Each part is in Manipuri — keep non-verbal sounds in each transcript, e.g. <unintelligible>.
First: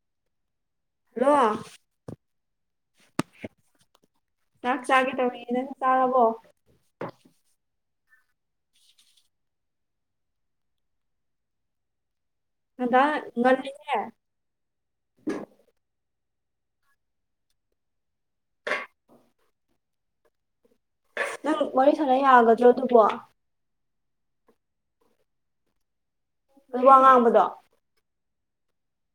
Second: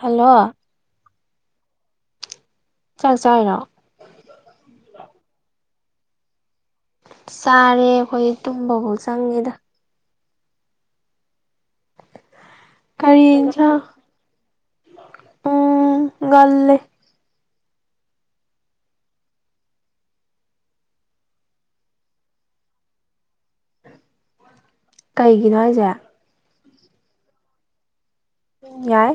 ꯍꯜꯂꯣ ꯂꯣ ꯆꯥꯛ ꯆꯥꯏꯔꯣ ꯆꯥꯛ ꯆꯥꯒꯦ ꯇꯧꯔꯤ ꯅꯪ ꯆꯥꯔꯕꯣ ꯆꯥꯔꯦ ꯑꯩꯈꯣꯏ ꯇꯨꯝꯕꯕꯧ ꯆꯪꯉꯦꯗ ꯉꯟꯇꯥ ꯀꯔꯤ ꯏꯟꯖꯥꯡ ꯉꯜꯂꯤꯅꯦ ꯎꯝ ꯉꯜꯂꯦ ꯅꯪ ꯋꯥꯔꯤ ꯁꯥꯟꯅ ꯌꯥꯒꯗ꯭ꯔꯣ ꯑꯗꯨꯕꯨ ꯀꯩꯒꯤꯅꯣ ꯍꯥꯏꯖꯦ ꯅꯪ ꯋꯥ ꯉꯥꯡꯕꯗꯣ ꯎꯝ ꯌꯥꯏ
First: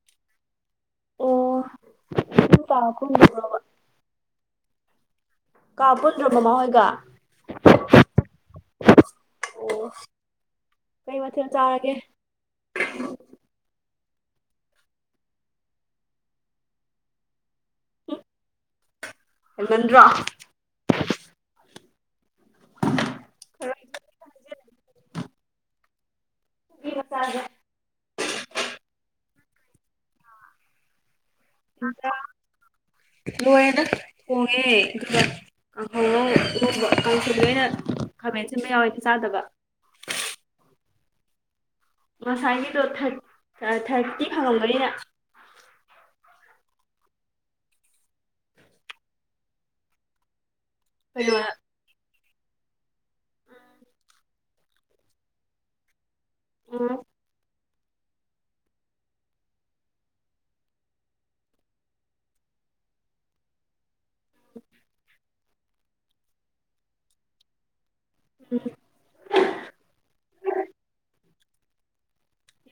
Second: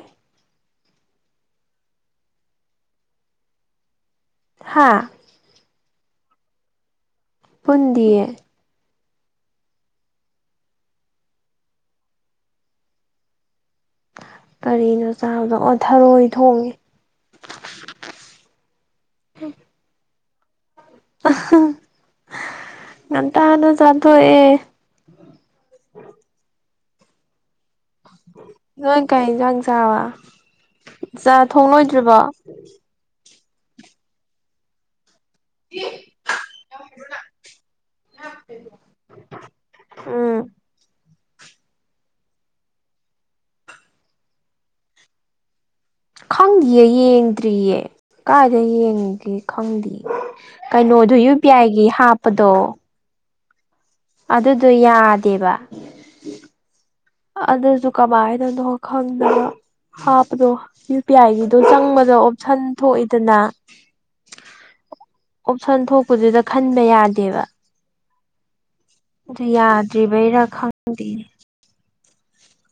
ꯑꯣ <unintelligible> ꯍꯥꯥ ꯀꯥ ꯄꯨꯟꯗ꯭ꯔꯣ ꯃꯃꯥꯍꯣꯏꯒ ꯄꯨꯟꯗꯤꯌꯦ ꯑꯣ ꯀꯩ ꯃꯊꯦꯜ ꯆꯥꯔꯒꯦ ꯀꯔꯤꯅꯣ ꯆꯥꯕꯗꯣ ꯑꯣ ꯊꯔꯣꯏ ꯊꯣꯡꯉꯦ ꯍꯦꯟꯃꯟꯗ꯭ꯔꯣ ꯉꯥꯟꯇꯥꯅ ꯆꯥꯊꯣꯛꯑꯦ <unintelligible> ꯅꯣꯏ ꯀꯩ ꯏꯟꯖꯥꯡ ꯆꯥꯔꯕ ꯆꯥ ꯊꯣꯡ ꯂꯣꯏꯗ꯭ꯔꯤꯕꯣ ꯂꯣꯏꯔꯦꯗꯥ ꯊꯣꯡꯉꯦ ꯑꯗꯨꯒ ꯀꯥꯡꯍꯧ ꯉꯧ <unintelligible> ꯀꯥꯡꯁꯣꯏꯗꯣ ꯑꯩꯅ ꯈꯥꯃꯦꯟ ꯁꯤꯟꯕ ꯌꯥꯎꯋꯦꯅ ꯆꯥꯗꯕ ꯎꯝ ꯉꯁꯥꯏꯒꯤꯗꯣ ꯊꯥꯔꯇꯤ ꯐꯪꯉꯝꯒꯅꯤꯅꯪ ꯈꯪꯗꯤꯌꯦ ꯌꯦꯡꯗ꯭ꯔꯤꯌꯦ ꯀꯥꯏꯗ ꯌꯦꯡꯒꯦ ꯈꯪꯗꯤꯌꯦ ꯀꯩꯅꯣꯗꯨ ꯌꯨ ꯀꯩꯅꯣ ꯄꯤ ꯑꯥꯏꯒꯤ ꯍꯥꯞꯄꯗꯣ ꯑꯗꯨꯗꯣ ꯌꯥꯗꯦꯕ ꯎꯝ ꯑꯗꯨꯁꯨ ꯀꯃꯥꯏꯅꯅꯣ ꯈꯪꯗꯅ ꯍꯥꯞꯄꯗꯣ ꯌꯨ ꯄꯤ ꯑꯥꯏꯒꯤꯗꯣ ꯆꯪꯕꯗ‌ꯣ ꯑꯣꯞꯁꯟ ꯊꯣꯛꯏꯗꯅ ꯑꯣꯞꯁꯟ ꯊꯣꯛꯄꯗꯨꯗ ꯈꯟꯕ ꯌꯥꯗꯦꯕ ꯎꯝ ꯑꯗꯨ ꯌꯥꯗ꯭ꯔꯤꯕꯩꯔꯥ ꯈꯪꯗꯦꯅꯦ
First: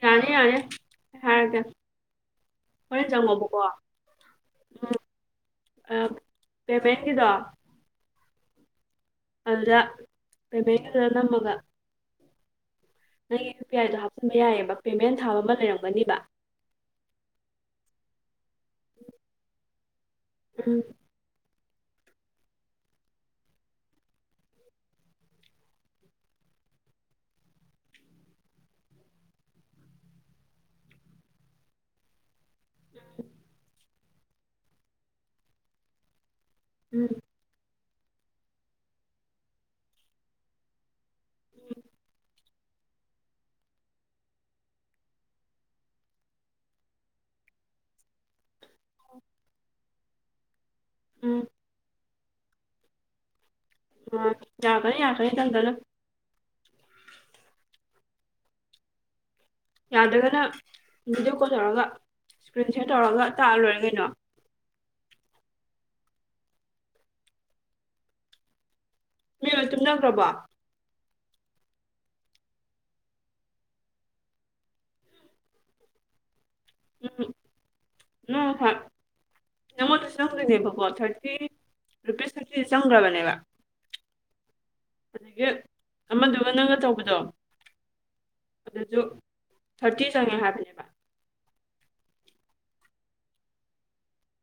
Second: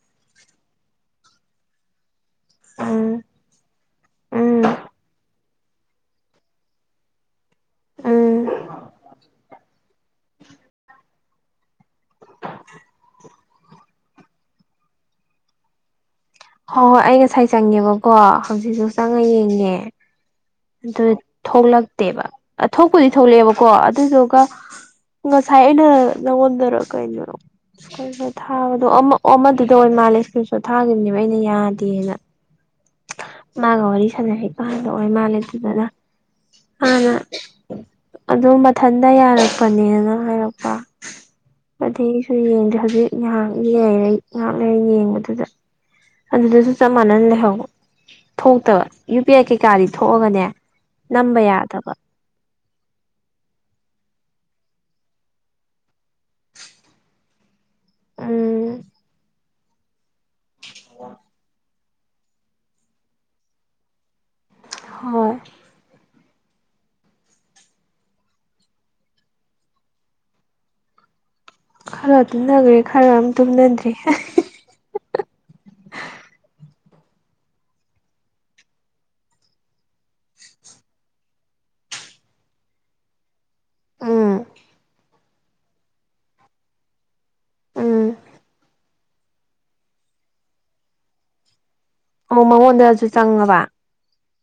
ꯌꯥꯅꯤ ꯌꯥꯅꯤ ꯍꯥꯏꯔꯛ ꯀ‌ꯦ ꯍꯣꯔꯦꯟ ꯎꯝ ꯆꯪꯉꯣꯕꯀꯣ ꯎꯝ ꯄꯦꯃꯦꯟ ꯒꯤꯗꯣ ꯑꯝ ꯑꯗꯨꯗ ꯄꯦꯃꯦꯟ ꯑꯗꯨꯗ ꯅꯝꯃꯒ <inaudible> ꯅꯪꯒꯤ ꯌꯨ ꯄꯤ ꯑꯥꯏꯗꯣ ꯍꯥꯞꯆꯤꯟꯕ ꯌꯥꯏꯑꯕ ꯄꯦꯃꯦꯟ ꯊꯥꯕ ꯑꯃ ꯂꯩꯔꯝꯒꯅꯤꯕ ꯍꯣꯏ ꯍꯣꯏ ꯑꯩ ꯉꯁꯥꯏ ꯆꯪꯉꯦꯕꯀꯣ ꯍꯧꯖꯤꯛꯁꯨ ꯆꯪꯉ ꯌꯦꯡꯉꯦ ꯎꯝ ꯑꯗꯨ ꯊꯣꯛꯂꯛꯇꯦꯕ ꯊꯣꯛꯄꯨꯗꯤ ꯊꯣꯛꯂꯛꯑꯦꯕꯀꯣ ꯑꯗꯨꯗꯨꯒ ꯉꯁꯥꯏ ꯑꯩꯅ ꯅꯪꯉ‌ꯣꯟꯗꯔ ꯀꯩꯔꯣ ꯊꯥꯕꯗꯣ ꯑꯃꯗꯨꯗ ꯑꯣꯏ ꯃꯥꯜꯂꯦ ꯁ꯭ꯀꯔꯟꯁ‌ꯣꯠ ꯊꯥꯒꯤꯈꯤꯕꯅꯦꯕ ꯑꯩꯅ ꯌꯥꯗꯦꯅ ꯃꯥꯒ ꯋꯥꯔꯤ ꯁꯥꯟꯅꯔꯤ ꯀꯥꯟꯗ ꯑ‌ꯣꯏꯔ ꯃꯥꯜꯂꯦ ꯑꯗꯨꯗꯅꯗꯅ ꯎꯝ ꯃꯥꯅ ꯑꯗꯨ ꯃꯊꯟꯗ ꯌꯥꯔꯛꯄꯅꯦꯅ ꯍꯥꯏꯔꯛꯄ ꯑꯗꯨꯩꯁꯨ ꯌꯦꯡꯗꯦ ꯍꯧꯖꯤꯛ ꯉꯍꯥꯛꯔꯦ ꯉꯥꯛ ꯂꯩꯔ ꯌꯦꯡꯕꯗꯨꯗ ꯑꯗꯨꯗꯁꯨ ꯆꯞ ꯃꯥꯟꯅꯅ ꯂꯩꯍꯧꯕ ꯊꯣꯛꯇꯕ ꯌꯨ ꯄꯤ ꯑꯥꯏ ꯀꯩꯀꯥꯗꯤ ꯊꯣꯛꯑꯒꯅꯦ ꯅꯝꯕ ꯎꯝ ꯌꯥꯗꯕ ꯑ ꯌꯥꯔꯛꯀꯅꯤ ꯌꯥꯔꯛꯀꯅꯤ ꯇꯞꯅ ꯇꯞꯅ ꯎꯝ ꯌꯥꯗꯔꯒꯅ ꯚꯤꯗꯤꯑꯣ ꯀꯣꯜ ꯇꯧꯔꯒ ꯏꯁꯀ꯭ꯔꯤꯟ ꯁꯦꯔ ꯇꯧꯔꯒ ꯇꯥꯛꯑꯒ ꯂꯣꯏꯔ‌ꯦ ꯀꯩꯅꯣ ꯍꯣꯏ ꯃꯤ ꯂ‌ꯣꯏ ꯇꯨꯝꯅꯈ꯭ꯔꯕꯣ ꯈꯔ ꯇꯨꯝꯅꯈ꯭ꯔꯦ ꯈꯔ ꯑꯃ ꯇꯨꯝꯅꯗ꯭ꯔꯤ ꯎꯝ ꯎ ꯍꯣ ꯅꯪꯉꯣꯟꯗ ꯆꯪꯗꯣꯏꯅꯦꯕꯀꯣ ꯊꯥꯔꯇꯤ ꯔꯨꯄꯤꯁ ꯊꯥꯔꯇꯤꯁ‌ꯦ ꯆꯪꯈ꯭ꯔꯕꯅꯦꯕ ꯎꯝ ꯑꯗꯒꯤ ꯑꯃꯗꯨꯒ ꯅꯪꯒ ꯇꯧꯕꯗꯣ ꯎꯝ ꯑꯗꯨ ꯊꯥꯔꯇꯤ ꯆꯪꯉꯦ ꯍꯥꯏꯕꯅꯦꯕ ꯑꯣ ꯃꯉꯣꯟꯗꯁꯨ ꯆꯪꯉꯕ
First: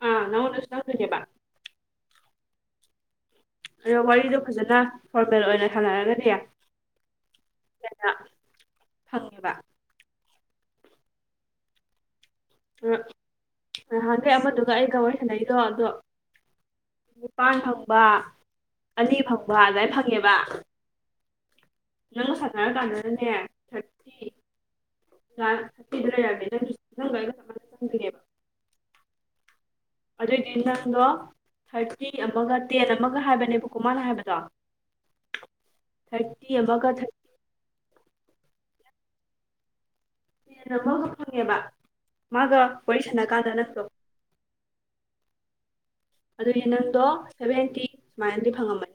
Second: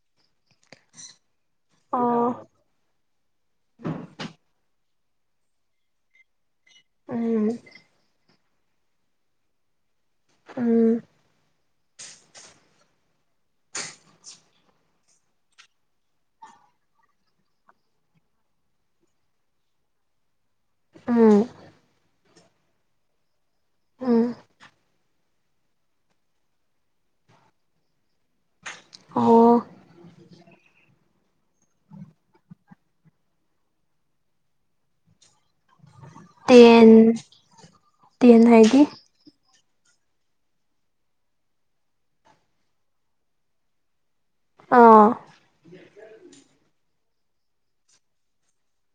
ꯑꯥ ꯅꯪꯉ‌ꯣꯟꯗꯁꯨ ꯆꯪꯗ‌ꯣꯏ ꯅ‌ꯦꯕ ꯑꯣ ꯑꯗꯣ ꯋꯥꯔꯤꯗꯣ ꯐꯖꯅ ꯐꯣꯔꯃꯦꯜ ꯑꯣꯏꯅ ꯁꯥꯟꯅꯔꯒꯗꯤ ꯑꯝ ꯍ‌ꯦꯟꯅ ꯐꯪꯉꯦꯕ ꯎꯝ ꯅꯍꯥꯟꯒꯩ ꯑꯃꯗꯨꯒ ꯑꯩꯒ ꯋꯥꯔꯤ ꯁꯥꯟꯅꯩꯗꯣ ꯑꯗꯣ ꯅꯤꯄꯥꯥꯟ ꯐꯪꯕ ꯑꯅꯤ ꯐꯪꯕ ꯑꯗꯨꯃꯥꯏꯅ ꯐꯪꯉꯦꯕ ꯎꯝ ꯅꯪꯒ ꯁꯥꯟꯅꯔ ꯀꯥꯟꯗꯅꯅ‌‌ꯦ ꯊꯔꯇꯤ ꯎꯝ <unintelligible> ꯅꯪꯒ ꯑꯩꯒ ꯆꯞ ꯃꯥꯟꯅꯅ ꯆꯪꯗꯣꯏꯅꯦꯕ ꯑꯣ ꯑꯗꯨꯑꯣꯏꯗꯤ ꯅꯪꯗꯣ ꯊꯥꯔꯇꯤ ꯑꯃꯒ ꯇꯦꯟ ꯑꯃꯒ ꯍꯥꯏꯕꯅꯦꯕꯀꯣ ꯃꯥꯅ ꯍꯥꯏꯕꯗꯣ ꯊꯥꯔꯇꯤ ꯇꯦꯟ ꯑꯃꯒ ꯇꯦꯟ ꯍꯥꯏꯗꯤ ꯍꯩꯅ ꯑꯃꯒ ꯐꯪꯉꯦꯕ ꯃꯥꯒ ꯋꯥꯔꯤ ꯁꯥꯟꯅ ꯀꯥꯟꯗ ꯅꯠꯇ꯭ꯔꯣ ꯑꯥ ꯑꯗꯨꯗꯤ ꯅꯪꯗꯣ ꯁꯚꯦꯟꯇꯤ ꯁꯨꯃꯥꯏꯅꯗꯤ ꯐꯪꯉꯝꯃꯅꯤ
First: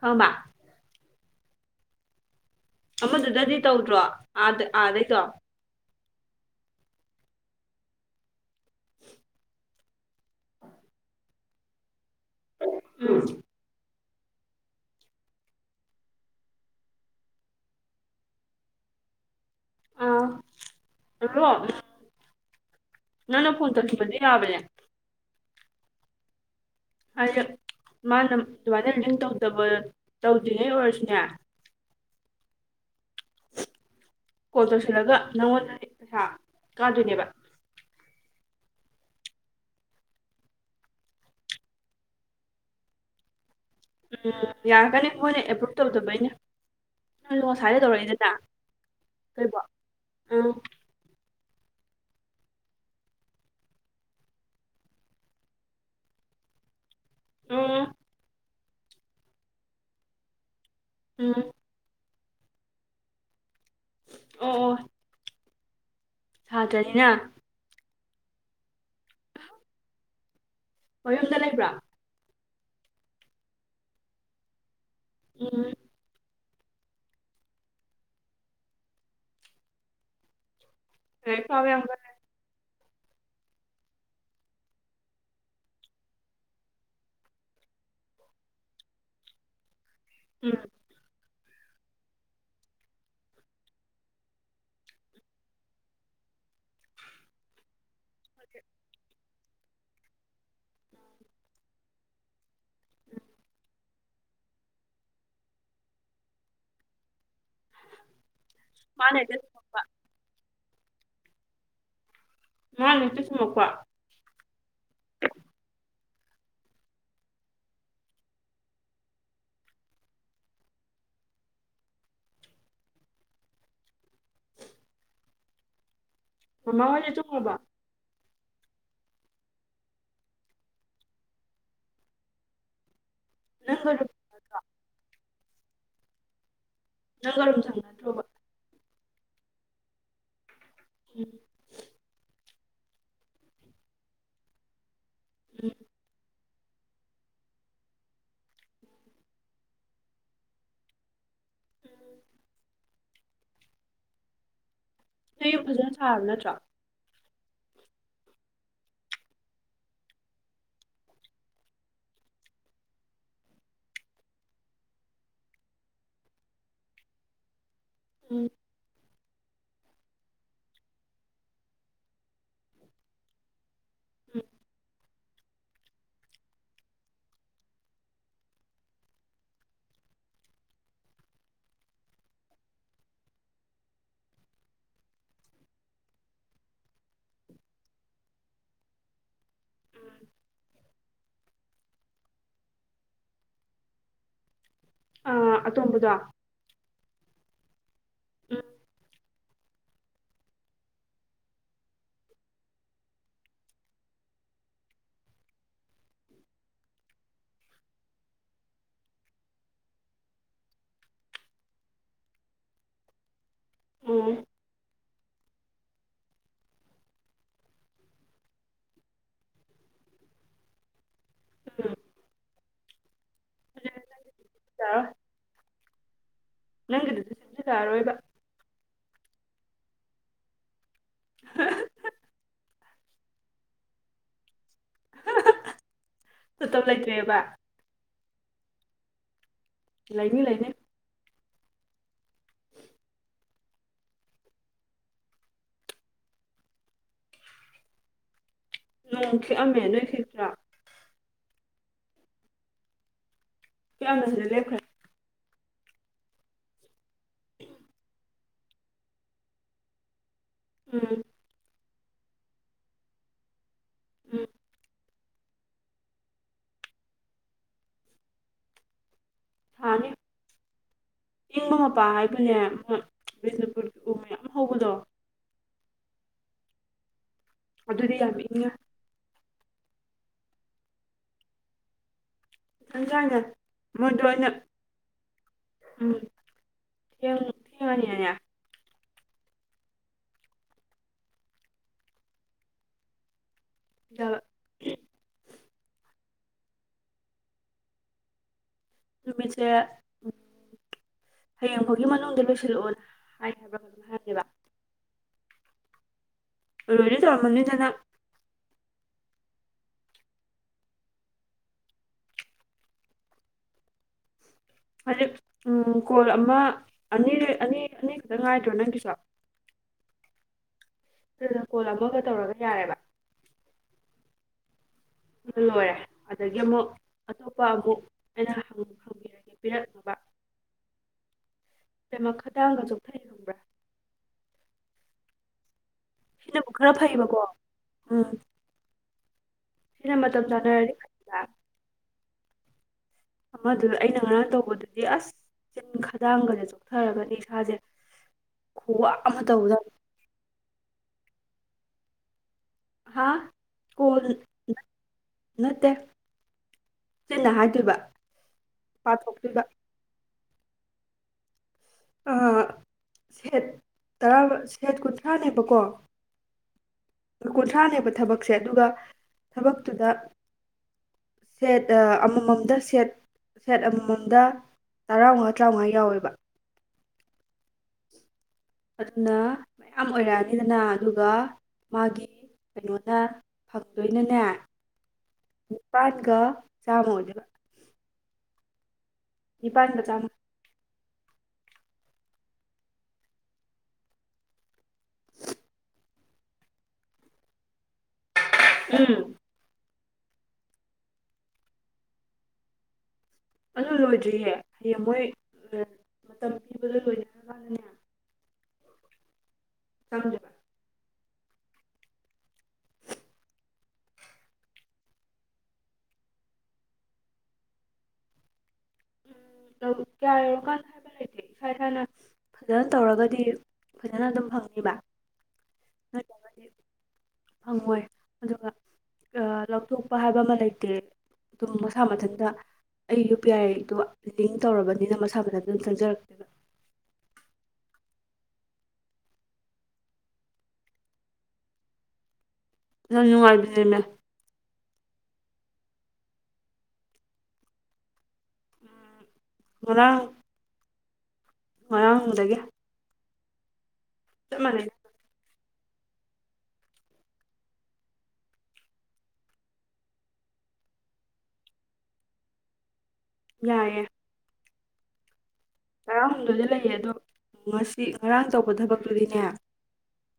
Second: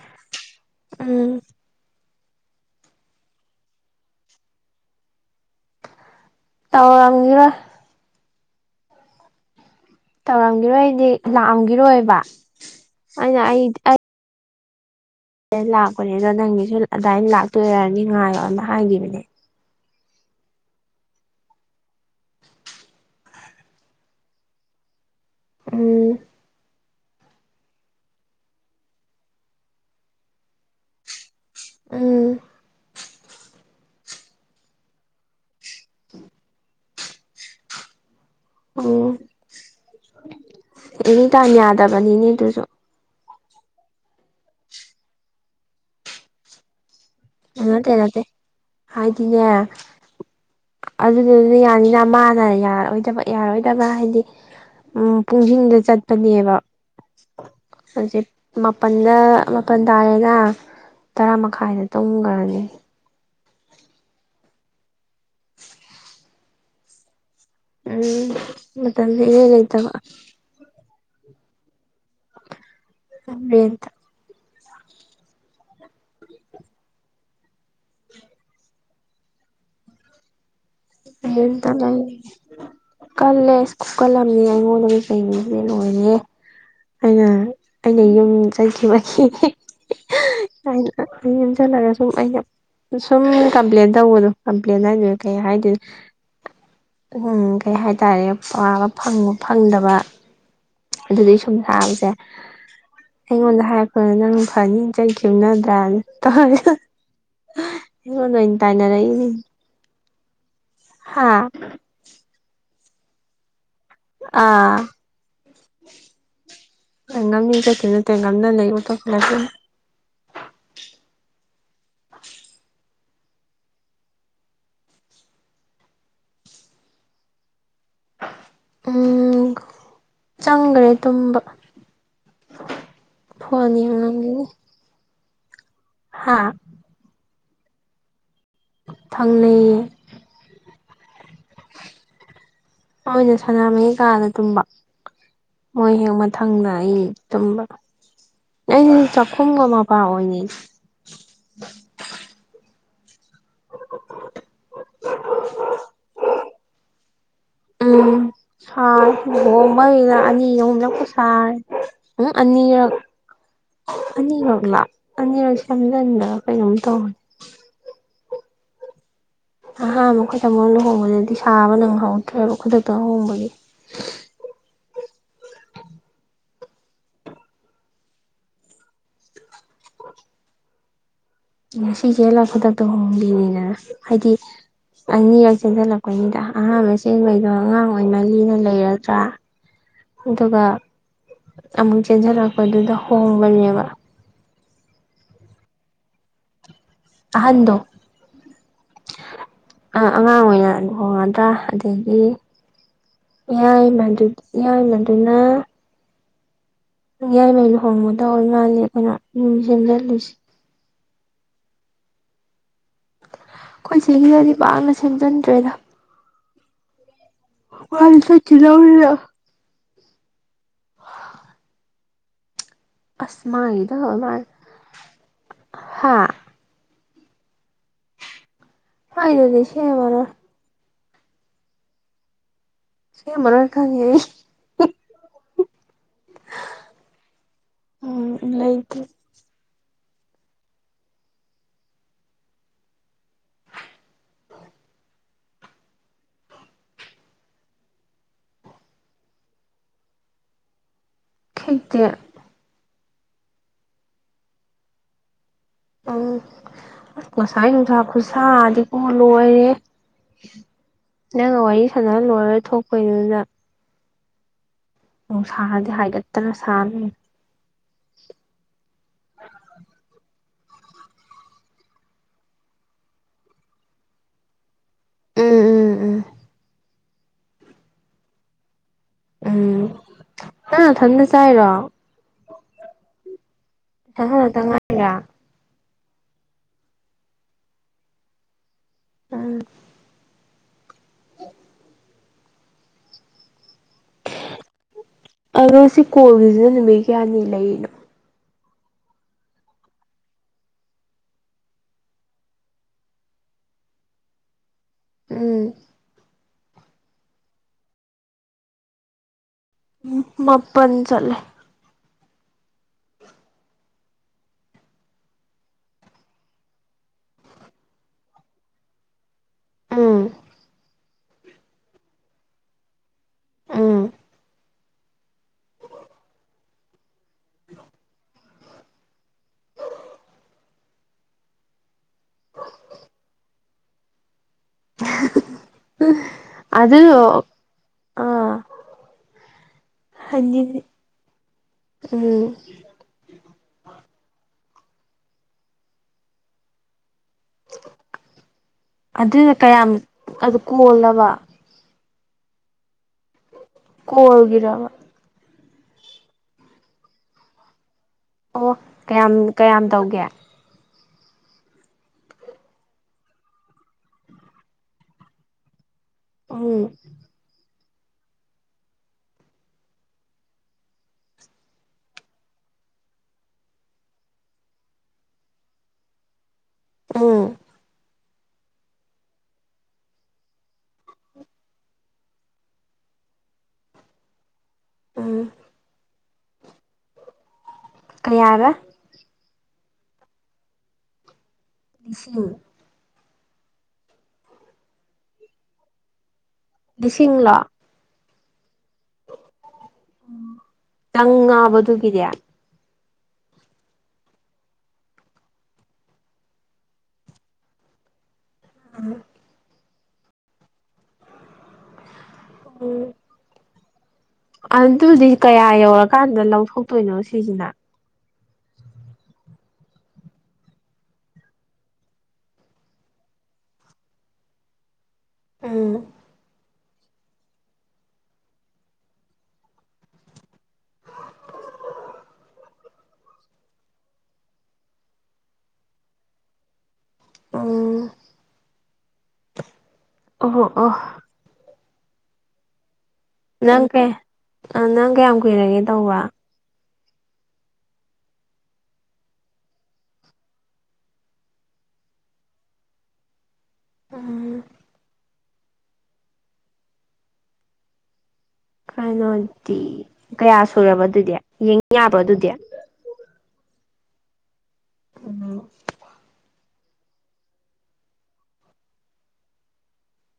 ꯈꯪꯑꯕ ꯎꯝ ꯑꯃꯗꯨꯗꯗꯤ ꯇꯧꯗ꯭ꯔꯣ ꯑꯗ ꯑꯥꯗꯩꯗꯣ ꯇꯥꯎꯔꯝꯒꯔ <unintelligible> ꯇꯧꯔꯝꯈꯤꯔꯣꯏꯗꯤ ꯂꯥꯛꯑꯝꯒꯔꯣꯏꯕ ꯎꯝ ꯑꯩꯅ ꯑꯩ ꯑ ꯂꯥꯛꯄꯅꯦ ꯑꯗꯣ ꯅꯪꯒꯤꯁꯨ ꯑꯗꯨꯃꯥꯏꯅ ꯂꯥꯛꯇꯣꯏꯔꯅꯤ ꯉꯥꯏꯌꯣꯅ ꯍꯥꯏꯈꯤꯕꯅꯦ ꯑꯥ ꯍꯜꯂꯣ ꯅꯪꯅ ꯐꯣꯟ ꯇꯧꯈꯤꯕꯗꯤ ꯌꯥꯕꯅꯦ ꯎꯝ ꯍꯥꯏꯗꯤ ꯃꯥꯅ ꯑꯗꯨꯃꯥꯏꯅ ꯅꯪ ꯇꯧꯗꯕ ꯇꯧꯗ꯭ꯔꯤꯉꯩ ꯑꯣꯏꯔꯁꯨꯅꯦ ꯎꯝ ꯀꯣꯜ ꯇꯧꯁꯤꯜꯂꯒ ꯅꯪꯉꯣꯟꯗ ꯄꯩꯁꯥ ꯀꯥꯗꯣꯏꯅꯦꯕ ꯑꯣꯝ ꯑꯦꯅꯤ ꯇꯥꯏꯝ ꯌꯥꯗꯕꯅꯤꯅꯦ ꯑꯗꯨꯁꯨ ꯎꯝ ꯌꯥꯔꯒꯅꯤ ꯃꯣꯏꯅ ꯑꯦꯄ꯭ꯔꯨꯨꯞ ꯇꯧꯗꯕ ꯑꯩꯅ ꯂꯣ ꯉꯥꯁ꯭ꯥꯏꯋꯥꯏꯗ ꯅꯠꯇꯦ ꯇꯧꯔꯛꯏ ꯅꯠꯇꯦ ꯅꯠꯇ ꯍꯥꯏꯗꯤꯅꯦ ꯀꯩꯔꯤꯕꯣ ꯑꯥ ꯑꯗꯨꯗꯨꯅ ꯌꯥꯅꯤꯅ ꯃꯥꯅ ꯌꯥꯔꯑꯣꯣꯏꯗꯕ ꯌꯥꯔꯔꯣꯏꯗꯕ ꯍꯥꯏꯗꯤ ꯎꯝ ꯄꯨꯡꯁꯤꯡꯗ ꯆꯠꯄꯅꯦꯕ ꯎꯝ ꯍꯧꯖꯤꯛ ꯃꯥꯄꯜꯗ ꯃꯥꯄꯜ ꯇꯥꯔꯦꯅ ꯇꯔꯥ ꯎꯝ ꯃꯈꯥꯏꯗ ꯇꯝꯈ꯭ꯔꯅꯤ ꯑꯣ ꯑꯣ <unintelligible> ꯁꯥꯇ꯭ꯔꯅꯤꯅ ꯎꯝ ꯃꯇꯝꯁꯦ ꯏꯔꯩ ꯂꯩꯇꯕ ꯃꯌꯨꯝꯗ ꯂꯩꯕ꯭ꯔꯥ ꯔꯦꯟꯇ ꯎꯝ ꯂꯥꯏꯔꯤꯛ ꯔꯦꯟꯇꯥ ꯄꯥꯕ ꯌꯥꯝ ꯀꯟꯅ ꯂꯩꯌꯦ ꯀꯜꯂꯦꯀꯜꯂꯝꯃꯤ ꯑꯩꯉꯣꯟꯗꯗꯒꯤ ꯀꯩꯅꯩꯅꯣ ꯂꯣꯏꯔꯦ ꯑꯩꯅ ꯑꯩꯅ ꯌꯨꯝ ꯆꯩꯈꯤꯕꯒꯤ ꯎꯝ ꯆꯂꯒꯁꯨ ꯁꯨꯝ ꯀꯝꯄ꯭ꯂꯦꯟ ꯇꯧꯕꯅꯣ ꯀꯝꯄ꯭ꯂꯦꯟ ꯍꯥꯏꯗꯣꯏꯅ ꯀꯩ ꯍꯥꯏꯗꯣꯏꯅ ꯎꯝ ꯀꯩ ꯍꯥꯏꯇꯥꯔꯦ ꯄꯒ ꯐꯪꯗꯕ ꯑꯗꯨꯗꯒꯤ ꯁꯨꯝ ꯁꯥꯕꯁꯦ ꯑꯩꯉꯣꯟꯗ ꯍꯥꯏꯔꯛ ꯍꯣꯏ ꯅꯪ ꯐꯅꯤ ꯏ ꯆꯩ ꯈꯨꯝꯅꯗ꯭ꯔꯥ ꯇꯧ ꯑꯩꯉꯣꯟꯗꯩꯅ ꯃꯥꯅ ꯇꯥꯏꯅꯔꯛꯏꯅꯦ ꯍꯦꯛꯇ ꯆꯨꯝꯃꯛꯄ ꯍꯥꯥ ꯃꯥꯅ ꯍꯦꯛꯇꯆꯨꯝꯃꯄ ꯑꯥ ꯉꯝꯅꯤꯡ ꯆꯠꯇ ꯅꯠꯇꯦ ꯉꯝꯅ ꯂꯩꯕꯇꯣꯞꯄꯂꯁꯨ ꯃꯃꯥ ꯍꯣꯏꯗꯤ ꯇꯨꯝꯒꯔꯕꯣ ꯎꯝ ꯆꯪꯈ꯭ꯔꯦ ꯇꯨꯝꯕ ꯐꯣꯟ ꯅꯪꯒ ꯌꯦꯡꯉꯝꯒꯤꯅꯤ ꯔꯨꯕꯤꯅꯥꯒ ꯍꯥꯥ ꯅꯪꯒ ꯔꯨꯝ ꯊꯪꯅꯗ꯭ꯔꯣꯕ꯫ ꯊꯪꯅꯩ ꯎꯝ ꯑꯣꯏꯅꯦ ꯁꯅꯥꯃꯍꯤ ꯀꯥꯗ ꯇꯨꯝꯕ ꯎꯝ <unintelligible> ꯊꯪꯅ ꯑꯩ ꯇꯨꯝꯕ ꯑꯩ ꯆꯥꯛꯈꯨꯝꯒ ꯃꯄꯥ ꯑꯣꯏꯌꯦ <unintelligible> ꯅꯣꯏ ꯌꯨꯝ ꯐꯖꯅ ꯁꯥꯔꯕ ꯅꯠꯇ꯭ꯔꯣ ꯎꯝ ꯁꯥꯔꯦ ꯂꯨꯍꯣꯡꯕꯩꯔꯥ ꯑꯅꯤ ꯑꯍꯨꯝꯂꯛꯄꯨ ꯁꯥꯔꯦ ꯎꯪ ꯑꯅꯤꯔꯛ ꯑꯅꯤꯔꯛ ꯂꯥ ꯑꯅꯤꯔꯛ ꯁꯦꯝꯖꯟꯕꯔꯥ ꯀꯩꯅꯣꯝ ꯇꯧꯕꯅꯤ ꯎꯝ ꯑꯍꯥꯝꯕ ꯑꯈꯣꯏ ꯂꯍꯣꯡꯕꯗꯗꯤ ꯁꯥꯕ ꯅꯪꯍꯧꯗ꯭ꯔꯦꯕ ꯈꯨꯗꯛꯇ ꯍꯣꯡꯕꯒꯤ <unintelligible> ꯉꯁꯤ ꯆꯦꯜꯂ ꯈꯨꯗꯥꯛꯇ ꯍꯣꯡꯕꯤꯅꯤꯅ ꯍꯥꯏꯗꯤ ꯑꯅꯤꯔꯛ ꯆꯦꯟꯖꯜꯂꯛꯄꯩꯅꯤꯗ ꯑꯍꯥꯟꯕ ꯆꯦꯟꯕꯩꯗꯣ ꯑꯉꯥꯡ ꯑꯣꯏꯃꯜꯂꯤꯅ ꯂꯩꯔꯗ꯭ꯔꯥ ꯑꯗꯨꯒ ꯑꯃꯨꯛ ꯆꯦꯟꯖꯜꯂꯛꯄꯗꯨꯗ ꯍꯣꯡꯕꯅꯦꯕ ꯑꯥ ꯑꯇꯣꯝꯕꯗꯣ ꯑꯍꯟꯗꯣ ꯎꯝ ꯑꯥ ꯑꯉꯥꯡ ꯑꯣꯏꯅ ꯂꯨꯍꯣꯡꯒꯗ꯭ꯔꯥ ꯑꯗꯒꯤ ꯌꯥꯏꯃꯗꯨ ꯌꯥꯏꯃꯗꯨꯅ ꯌꯥꯏꯃ ꯂꯨꯍꯣꯡꯕꯗꯣ ꯂꯦꯞꯄꯦꯅ ꯌꯨꯝ ꯁꯦꯝꯖꯜꯂꯤꯁꯤ ꯈꯣꯏ ꯎꯝ ꯎꯝ ꯆꯦꯒꯤꯗꯗꯤ ꯄꯥꯛꯅ ꯁꯦꯝꯖꯟꯗ꯭ꯔꯦꯗ <unintelligible> ꯑꯝ ꯑꯁ ꯃꯥꯒꯤꯗ ꯑꯣꯏꯃꯜꯂꯦ ꯍꯥꯥ ꯅꯪꯒꯤꯗꯗꯤ ꯁꯦꯝꯖꯤꯜꯂꯛ ꯑꯔꯣꯏꯕ ꯍꯥꯏꯗꯗꯤ ꯁꯦꯝꯃꯔꯣꯏ <unintelligible> ꯁꯦꯝꯃꯔꯣꯏ ꯈꯪꯉꯦ <unintelligible> ꯃꯇꯝ ꯂꯩꯇ꯭ꯔꯦꯕ ꯎꯝ ꯂꯩꯥꯇ꯭ꯔꯦ ꯂꯩꯅꯤ ꯂꯩꯅꯤ <unintelligible> ꯅꯣꯡ ꯈꯤꯛꯑꯝꯃꯦ ꯅꯣꯏ ꯈꯤꯛꯇ꯭ꯔꯥ ꯈꯤꯛꯇꯦ ꯈꯤꯛ ꯑꯝꯃꯦ ꯍꯧꯖꯤꯛ ꯂꯦꯞꯈ꯭ꯔꯦ ꯑꯧ ꯉꯁꯥꯏ ꯅꯨꯡꯁꯥ ꯈꯨꯠꯁꯥꯗꯤꯀꯣ ꯂꯣꯏꯔꯦ ꯎꯝ ꯅꯪꯒ ꯋꯥꯔꯤ ꯁꯥꯟꯅꯔ ꯂꯣꯏꯔ ꯊꯣꯛꯄꯩꯗꯨꯗ ꯎꯝ ꯅꯨꯡꯁꯥꯗꯤ ꯍꯥꯏꯒꯠꯇꯅ ꯁꯥꯅꯤ ꯁꯥꯅꯤ <unintelligible> ꯏꯪꯕ ꯃꯄꯥ ꯍꯥꯏꯒꯅꯦ ꯕꯤꯁꯅꯨꯄꯨꯔꯒꯤ ꯎ ꯃꯌꯥꯝ ꯍꯧꯕꯗꯣ ꯎꯝ ꯎꯝ ꯎꯝ ꯑꯗꯨꯗꯤ ꯌꯥꯝ ꯏꯪꯉꯦ ꯎꯝ ꯅꯪ ꯅꯊꯟꯗ ꯆꯥꯏꯔꯣ ꯊꯟꯆꯥꯏꯅꯦ ꯃꯣꯏꯗꯣ ꯄꯩꯁꯥ ꯑꯩꯅ ꯈꯛꯇ ꯉꯥꯏꯔ ꯎꯝ ꯊꯦꯡꯁꯨ ꯊꯦꯡꯉꯅꯤꯅꯦ ꯎꯝ ꯗꯥ ꯑꯗꯣ ꯁꯤ ꯀꯣꯜꯒꯤꯁꯤꯅ ꯅꯨꯃꯤꯠ ꯀꯌꯥꯅꯤ ꯂꯩꯔꯤꯅꯣ ꯅꯨꯃꯤꯠꯁꯦ ꯍꯌꯦꯡꯐꯥꯎꯒꯤ ꯃꯅꯨꯡꯗ ꯂꯣꯏꯁꯤꯜꯂꯛꯑꯣꯅ ꯍꯥꯏ ꯍꯥꯏꯕ꯭ꯔꯥ ꯀꯩꯅꯣꯝ ꯍꯥꯏꯕꯅꯦꯕ ꯎꯝ ꯂꯣꯏꯅ ꯇꯧꯔꯝꯃꯅꯤꯗ ꯅꯪ ꯃꯥꯄꯟ ꯆꯠꯂꯦ ꯍꯧꯖꯤꯛ ꯎꯝ ꯀꯣꯜ ꯑꯃ ꯑꯅꯤ ꯑꯅꯤ ꯑꯅꯤ ꯈꯛꯇꯪ ꯉꯥꯏꯗ꯭ꯔꯣ ꯅꯪꯒꯤꯁꯨ ꯎꯝ ꯑꯗꯨꯗꯨꯅ ꯀꯣꯜ ꯑꯃꯒ ꯇꯧꯔꯒ ꯌꯥꯔꯦꯕ ꯎꯝ ꯂꯣꯏꯔꯦ ꯑꯗꯒꯤ ꯑꯃꯨꯛ ꯑꯇꯣꯞꯄ ꯑꯃꯨꯛ ꯑꯩꯅ ꯍꯪꯕꯤꯔꯒꯦ ꯄꯤꯔꯛꯅꯕ ꯏꯕꯦꯝꯃ ꯈꯗꯥꯡꯒ ꯆꯣꯛꯊꯩ ꯈꯪꯕ꯭ꯔꯥ ꯁꯤꯅꯕꯨ ꯈꯔ ꯑꯗꯨꯗꯣ ꯐꯩꯌꯦꯕꯀꯣ ꯑꯥ ꯑꯩꯅ ꯃꯇꯝ ꯍꯥꯏꯗꯤꯗꯤ ꯆꯥꯅꯔꯅꯤ ꯎꯝ ꯑꯃꯗꯨ ꯑꯩꯅ ꯉꯔꯥꯡ ꯇꯧꯕꯗꯨꯗꯤ ꯑꯁ ꯆꯤꯟ ꯈꯗꯥꯡꯒꯁꯦ ꯆꯣꯛꯊꯔꯒꯅꯤ ꯏꯁꯥꯁꯦ ꯈꯨꯋꯥ ꯑꯃ ꯑꯗꯨꯏꯅ ꯇꯧꯕꯗ ꯀꯌꯥꯝ ꯑꯗꯨ ꯀꯣꯜꯂꯕ ꯍꯥꯥ ꯀꯣꯜ ꯀꯣꯜꯒꯤꯔꯕ ꯅꯠꯇꯦ ꯆꯤꯟꯅ ꯍꯥꯏꯗꯣꯏꯕ ꯑꯣ ꯀꯌꯥꯝ ꯄꯥꯊꯣꯛꯇꯣꯏꯕ ꯀꯌꯥꯝ ꯇꯧꯒꯦ ꯑꯥ ꯁꯦꯠ ꯇꯔꯥ ꯁꯦꯠ ꯀꯨꯟꯊ꯭ꯔꯥꯅꯦꯕꯀꯣ ꯎꯝ ꯀꯨꯟꯊ꯭ꯔꯥꯅꯦꯕ ꯊꯕꯛꯁꯦ ꯑꯗꯨꯒ ꯊꯕꯛꯇꯨꯗ ꯁꯦꯠ ꯑꯃꯃꯝꯗ ꯁꯦꯠ ꯁꯦꯠ ꯑꯃꯃꯝꯗ ꯇꯔꯥꯃꯉꯥ ꯇꯔꯥꯃꯉꯥ ꯌꯥꯎꯋꯦꯕ ꯎꯝ ꯑꯗꯨꯅ ꯃꯌꯥꯝ ꯑꯣꯏꯔꯛꯑꯅꯤꯗꯅ ꯑꯗꯨꯒ ꯃꯥꯒꯤ ꯀꯩꯅꯣꯅ ꯐꯪꯗꯣꯏꯅꯅꯦ ꯎꯝ ꯅꯤꯄꯥꯥꯟꯒ ꯆꯥꯝꯃ ꯑꯣꯏꯗꯣꯏꯕ ꯀꯌꯥꯔ ꯅꯤꯄꯥꯟ ꯒ ꯆꯥꯃ ꯂꯤꯁꯤꯡ ꯂꯤꯁꯤꯡꯂꯥ ꯎꯝ ꯇꯪ ꯉꯥꯕ ꯑꯗꯨꯒꯤꯗꯤ ꯑꯗꯨ ꯂꯣꯏꯗ꯭ꯔꯤꯍꯦ ꯍꯌꯦꯡ ꯃꯣꯏ ꯃꯇꯝ ꯄꯤꯕꯗ ꯂꯣꯏꯅꯔ ꯀꯥꯟꯗꯅꯦ ꯎꯝ <unintelligible> ꯎꯝ ꯑꯗꯨꯗꯤ ꯀꯌꯥ ꯌꯧꯔꯀꯥꯟꯗ ꯂꯧꯊꯣꯛꯇꯣꯏꯅꯣ ꯁꯤꯖꯤꯅ ꯎꯝ ꯀꯌꯥ ꯌꯧꯔꯀꯥꯟꯗ ꯍꯥꯏꯕ ꯂꯩꯇꯦ ꯏꯁ ꯏꯁꯥꯅ ꯐꯖꯅ ꯇꯧꯔꯒꯗꯤ ꯐꯖꯅ ꯑꯗꯨꯝ ꯐꯪꯅꯤꯕ ꯎꯝ ꯅꯠꯇ꯭ꯔꯒꯗꯤ ꯐꯪꯉꯣꯏ ꯑꯗꯨꯒ ꯂꯧꯊꯣꯛꯄ ꯍꯥꯏꯕ ꯑꯃ ꯂꯩꯇꯦ ꯑꯗꯨꯝ ꯃꯁꯥ ꯃꯊꯟꯇ ꯑꯩ ꯌꯨ ꯄꯤ ꯑꯥꯏ ꯑꯗꯣ ꯂꯤꯡ ꯇꯧꯔꯕꯅꯤꯅ ꯃꯁꯥ ꯃꯊꯟꯇ ꯑꯗꯨꯝ ꯆꯪꯖꯔꯛꯇꯣꯏꯅꯤ ꯎꯝ ꯑꯣ ꯑꯣ ꯌꯥꯝ ꯅꯨꯉꯥꯏ ꯅꯪ ꯀꯩ ꯅꯪ ꯀꯌꯥꯝ ꯀꯨꯏꯔꯒꯦ ꯇꯧꯕ ꯉꯥꯔꯥꯡ ꯉꯥꯔꯥꯡ ꯗꯥꯒꯤ ꯎꯝ ꯆꯞꯃꯥꯟꯅꯦ ꯀꯩꯅꯣꯗꯤ ꯀꯌꯥ ꯁꯨꯔꯕ ꯑꯗꯨꯗꯤ ꯌꯦꯡ ꯌꯥꯕ꯭ꯔꯣ ꯑꯗꯨꯗꯤ ꯌꯥꯏꯌꯦ ꯎ ꯇꯔꯥꯍꯨꯝꯗꯣꯏꯗꯤ ꯂꯩꯌꯦ ꯑꯗꯣ ꯉꯁꯤ ꯉꯔꯥꯡ ꯇꯧꯕ ꯊꯕꯛꯇꯨꯗꯤꯅꯦ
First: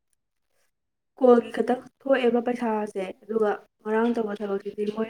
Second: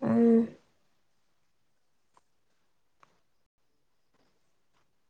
ꯑꯥ ꯀꯣꯜꯒꯤ ꯈꯛꯇꯪ ꯊꯣꯛꯑꯦꯕ ꯄꯩꯁꯥꯁꯦ ꯑꯗꯨꯒ ꯉꯥꯡ ꯇꯧꯕ ꯊꯕꯛꯁꯤꯗꯤ ꯃꯣꯏ